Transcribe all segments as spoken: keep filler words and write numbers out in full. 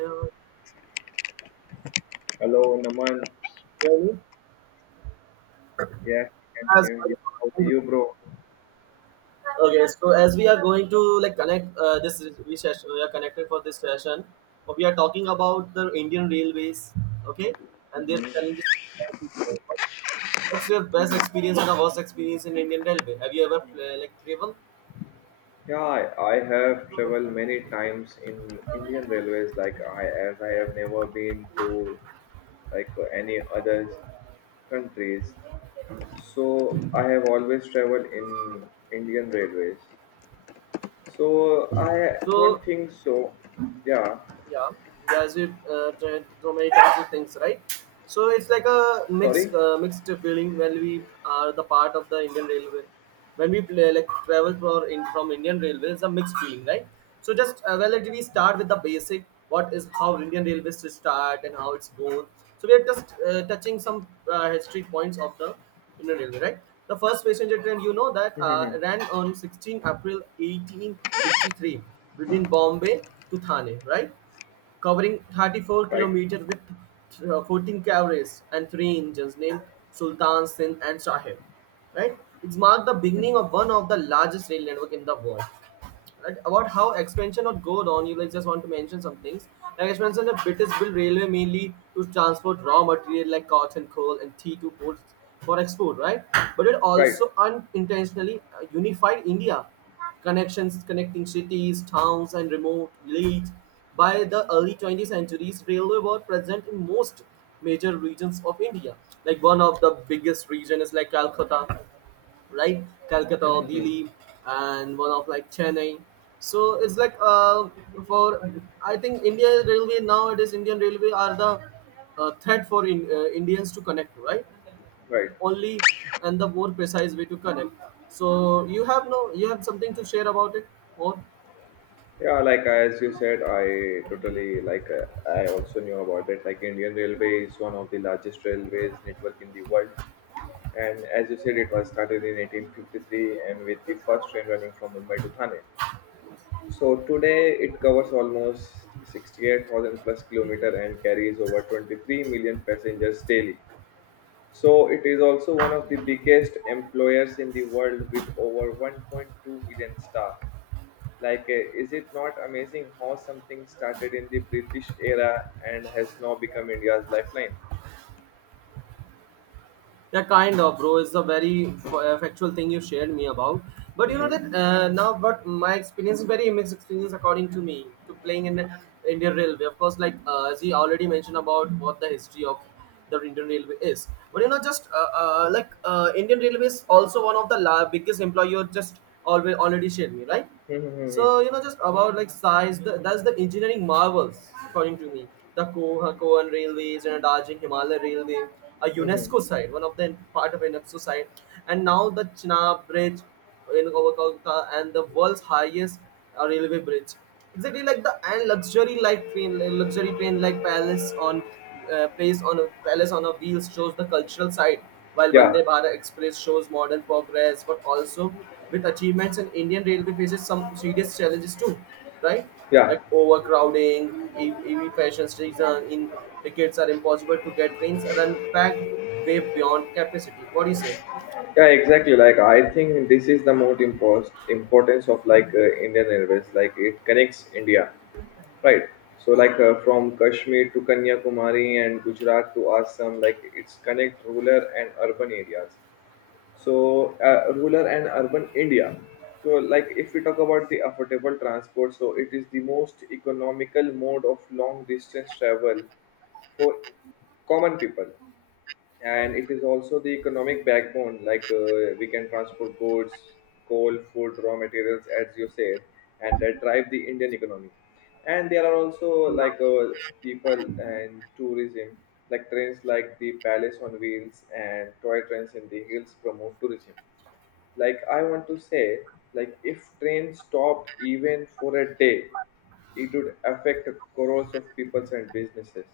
Hear Hello, Naman. me? Yes, I can As hear you. How are well. you, bro? Okay, so as we are going to like connect uh, this we session, we are connected for this session. But We are talking about the Indian railways, okay, and their Mm-hmm. challenges. What's your best hmm experience and the worst experience in Indian railway? Have you ever uh, like traveled? Yeah, I, I have traveled many times in Indian railways. Like I, as I have never been to like any other countries, so I have always traveled in Indian railways. So I So don't think so. Yeah. yeah as we uh, tried so many traumatized the things, right? So it's like a mixed Sorry. uh, mixed feeling when we are the part of the Indian railway. When we play, like travel for in, from Indian railway, it's a mixed feeling, right? So just uh, well let we start with the basic, what is how Indian railways to start and how it's going. So we are just uh, touching some uh, history points of the Indian railway, right? The first passenger train, you know, that uh, Mm-hmm. ran on sixteenth april eighteen fifty-three between bombay to thane, right? Covering thirty-four Right. kilometers with uh, fourteen carriages and three engines named Sultan, Sindh and Sahib. Right? It's marked the beginning of one of the largest rail network in the world. Right, about how expansion would go on, you like just want to mention some things. Like expansion, the British built railway mainly to transport raw material like cotton, coal, and tea to ports for export, right? But it Right. also unintentionally uh, unified India. Connections connecting cities, towns, and remote villages. By the early twentieth centuries, railway were present in most major regions of India. Like one of the biggest region is like Calcutta, right? Calcutta or Mm-hmm. Delhi, and one of like Chennai. So it's like uh, for I think India Railway nowadays Indian Railway are the uh, threat for in, uh, Indians to connect, right? Right. Only, and the more precise way to connect. So you have no, you have something to share about it more? Yeah, like as you said, I totally like uh, I also knew about it. Like Indian Railway is one of the largest railways network in the world, and as you said, it was started in eighteen fifty-three and with the first train running from Mumbai to Thane. So today it covers almost sixty-eight thousand plus kilometer and carries over twenty-three million passengers daily. So it is also one of the biggest employers in the world with over one point two million staff like, uh, is it not amazing how something started in the British era and has now become India's lifeline? Yeah, kind of, bro. Is the very f- uh, factual thing you shared me about. But you know hmm that uh, now, but my experience is very mixed experience, according to me, to playing in the Indian railway, of course. Like uh, as he already mentioned about what the history of the Indian railway is. But you know, just uh, uh, like uh, Indian railway is also one of the la- biggest employer, just always already shared me, right? hmm So you know, just about like size, the, that's the engineering marvels according to me. The Ko- Kohan Railways and Darjeeling Himalayan Railway, a hmm UNESCO site, one of the part of UNESCO site, and now the Chenab Bridge in over Kolkata and the world's highest uh, railway bridge, exactly. Like the and luxury like train, like luxury train like palace on uh, place on a palace on a wheels, shows the cultural side, while Yeah, Vande Bharat Express shows modern progress. But also with achievements, and Indian railway faces some serious challenges too, right? yeah, Like overcrowding, E V ev fashion season in, tickets are impossible to get, trains are unpacked way beyond capacity. What do you say? yeah, exactly. Like, I think this is the most impost importance of like uh, Indian Airways. Like, it connects India, right? So, like uh, from Kashmir to Kanyakumari and Gujarat to Assam, like it's connect rural and urban areas, so uh, rural and urban India. So like if we talk about the affordable transport, so it is the most economical mode of long distance travel for common people. And it is also the economic backbone, like uh, we can transport goods, coal, food, raw materials, as you said, and that drive the Indian economy. And there are also Yeah. like uh, people and tourism, like trains like the palace on wheels and toy trains in the hills promote tourism. Like I want to say, like if train stopped even for a day, it would affect crores of people and businesses.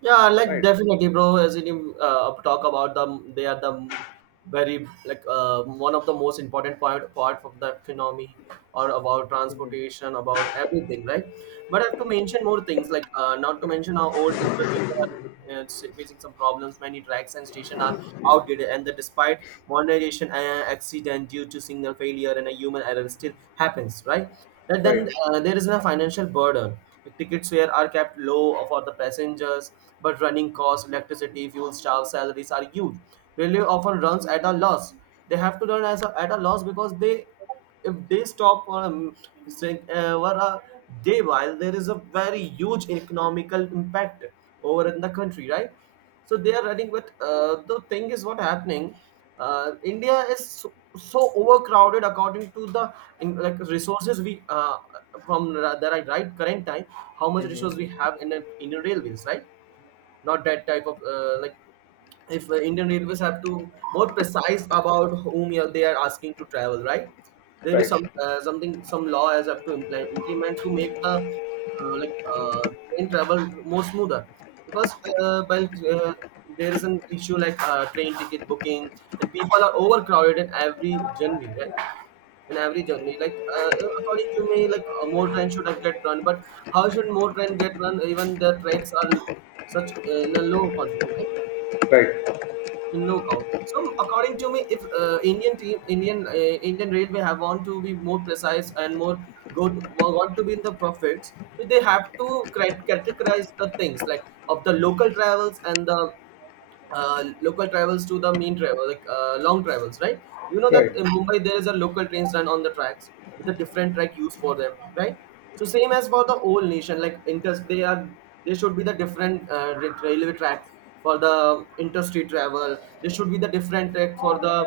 Yeah, like Right. definitely, bro. As you uh, talk about them, they are the very like uh, one of the most important part part of the economy, or about transportation, about everything, right? But I have to mention more things. Like uh, not to mention how old infrastructure are uh, facing some problems. Many tracks and stations are outdated, and the despite modernization, uh, accident due to signal failure and a human error still happens, right? And Right. then uh, there is a financial burden. The tickets were are kept low for the passengers, but running costs, electricity, fuel, staff salaries are huge. Railway often runs at a loss. They have to run as a, at a loss because they, if they stop for um, saying, uh, for a day, while there is a very huge economical impact over in the country, right? So they are running with uh, the thing is what happening. Uh, india is so, so overcrowded according to the in, like resources we uh, from the right, right current time. How much resource we hmm have in a, in a railways, right? Not that type of uh, like, if uh, Indian Railways have to more precise about whom you they are asking to travel, right? There is some right. uh, something, some law has have to implement, implement to make the uh, like uh, train travel more smoother. Because uh, well uh, there is an issue like uh, train ticket booking, and people are overcrowded in every journey, right? In every journey, like uh, according to me, like uh, more train should have get run. But how should more train get run, even the tracks are such uh, in a low quantity, right? Right. In no count. So according to me, if uh, Indian team, Indian uh, Indian Railway have want to be more precise and more good, want to be in the profits, so they have to crit- categorize the things, like of the local travels and the uh, local travels to the main travel, like uh, long travels, right? You know that Right, in Mumbai there is a local trains run on the tracks with a different track used for them, right? So same as for the whole nation, like inter, they are there should be the different uh, ra- railway tracks for the interstate travel. There should be the different track for the uh,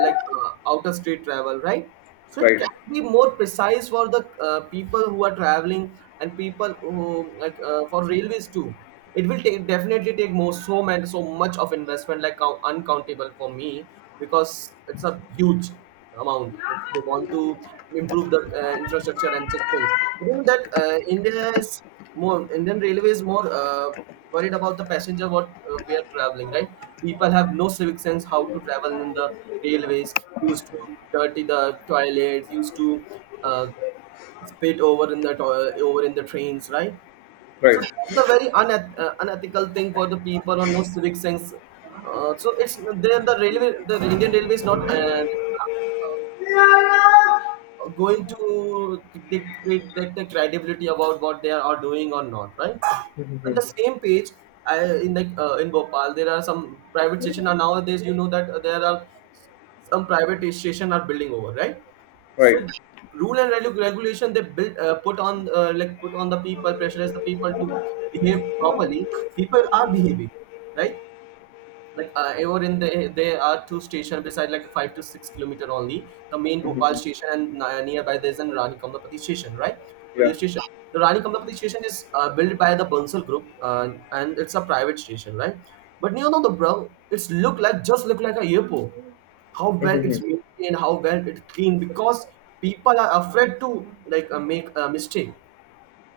like uh, outer state travel, right? So it can right, be more precise for the uh, people who are traveling, and people who like uh, for railways too. It will take definitely take more so much so much of investment, like count, uncountable for me, because it's a huge amount, if they want to improve the uh, infrastructure and such things. You know that uh, India is more, Indian Railway is more uh, worried about the passenger what uh, we are traveling, right? People have no civic sense how to travel in the railways. Used to dirty the toilets. Used to uh, spit over in the to- over in the trains, right? So right, that's the very uneth- uh, unethical thing for the people, or no civic sense. Uh, so it's then the railway, the Indian Railway is not uh, going to dictate that the credibility about what they are doing or not, right? On the same page, I in like uh, in Bhopal, there are some private station. And nowadays, you know that there are some private station are building over, right? right. So rule and regu- regulation they built uh, put on uh, like put on the people, pressurize the people to behave properly. People are behaving, right? Like uh, over in the, there are two stations beside like five to six kilometer only, the main Bhopal Mm-hmm. station and uh, nearby there's an Rani Kamlapati station, right? Railway Yeah. station. The Rani Kamlapati station is uh, built by the Bansal group, uh, and it's a private station, right? But you know, the bro, it's look like, just look like a airport, how well it's Mm-hmm. maintained, how well it's clean, because people are afraid to like uh, make a mistake,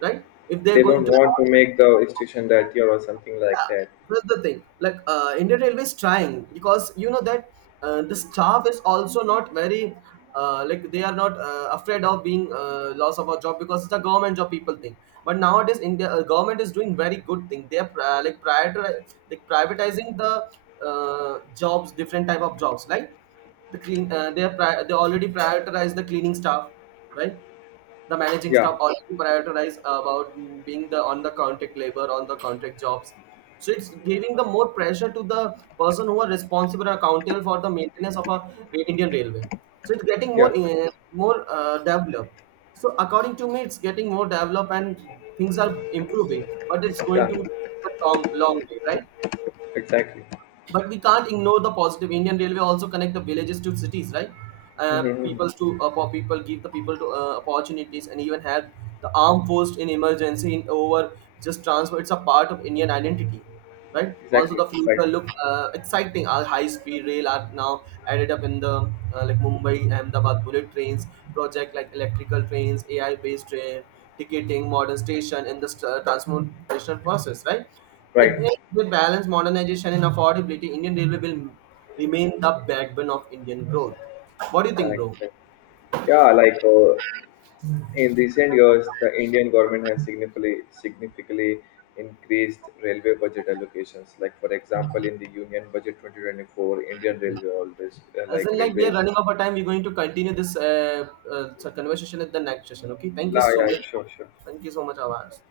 right? If they're They going don't to, want to make the station that year or something like that. that's the thing, like uh, Indian railway is trying. Because you know that uh, the staff is also not very uh, like, they are not uh, afraid of being uh, loss of a job, because it's a government job people think. But nowadays India uh, government is doing very good thing. They are pri- uh, like prior like privatizing the uh, jobs, different type of jobs, like the clean uh, they are pri- they already prioritize the cleaning staff, right? The managing Yeah, staff, already prioritize about mm, being the on the contract labor, on the contract jobs. So it's giving the more pressure to the person who are responsible and accountable for the maintenance of a Ra- indian railway. So it's getting more yeah, uh, more uh, developed. So according to me, it's getting more developed, and things are improving, but it's going yeah. to take a long long way, right? Exactly. But we can't ignore the positive, Indian railway also connect the villages to cities, right? uh, Mm-hmm. Peoples to uh, po- people, give the people to uh, opportunities, and even help the armed force in emergency in over just transfer. It's a part of Indian identity, right? Also Exactly. the Right, future look uh, exciting, our high speed rail are now added up in the uh, like Mumbai Ahmedabad bullet trains project, like electrical trains, AI based train ticketing, modern station, and the st- uh, transportation process, right? It right. needs to balance modernization and affordability. Indian Railway will remain the backbone of Indian growth. What do you think, Correct. bro? Correct. Yeah, like uh, in recent years, the Indian government has significantly, significantly increased railway budget allocations. Like for example, in the Union Budget twenty twenty-four, Indian Okay. Railway always uh, As like in, like, we are railways. running out of time. We're going to continue this uh, uh, conversation at the next session. Okay. Thank you La, so yeah, much. sure, sure. Thank you so much, Avaz.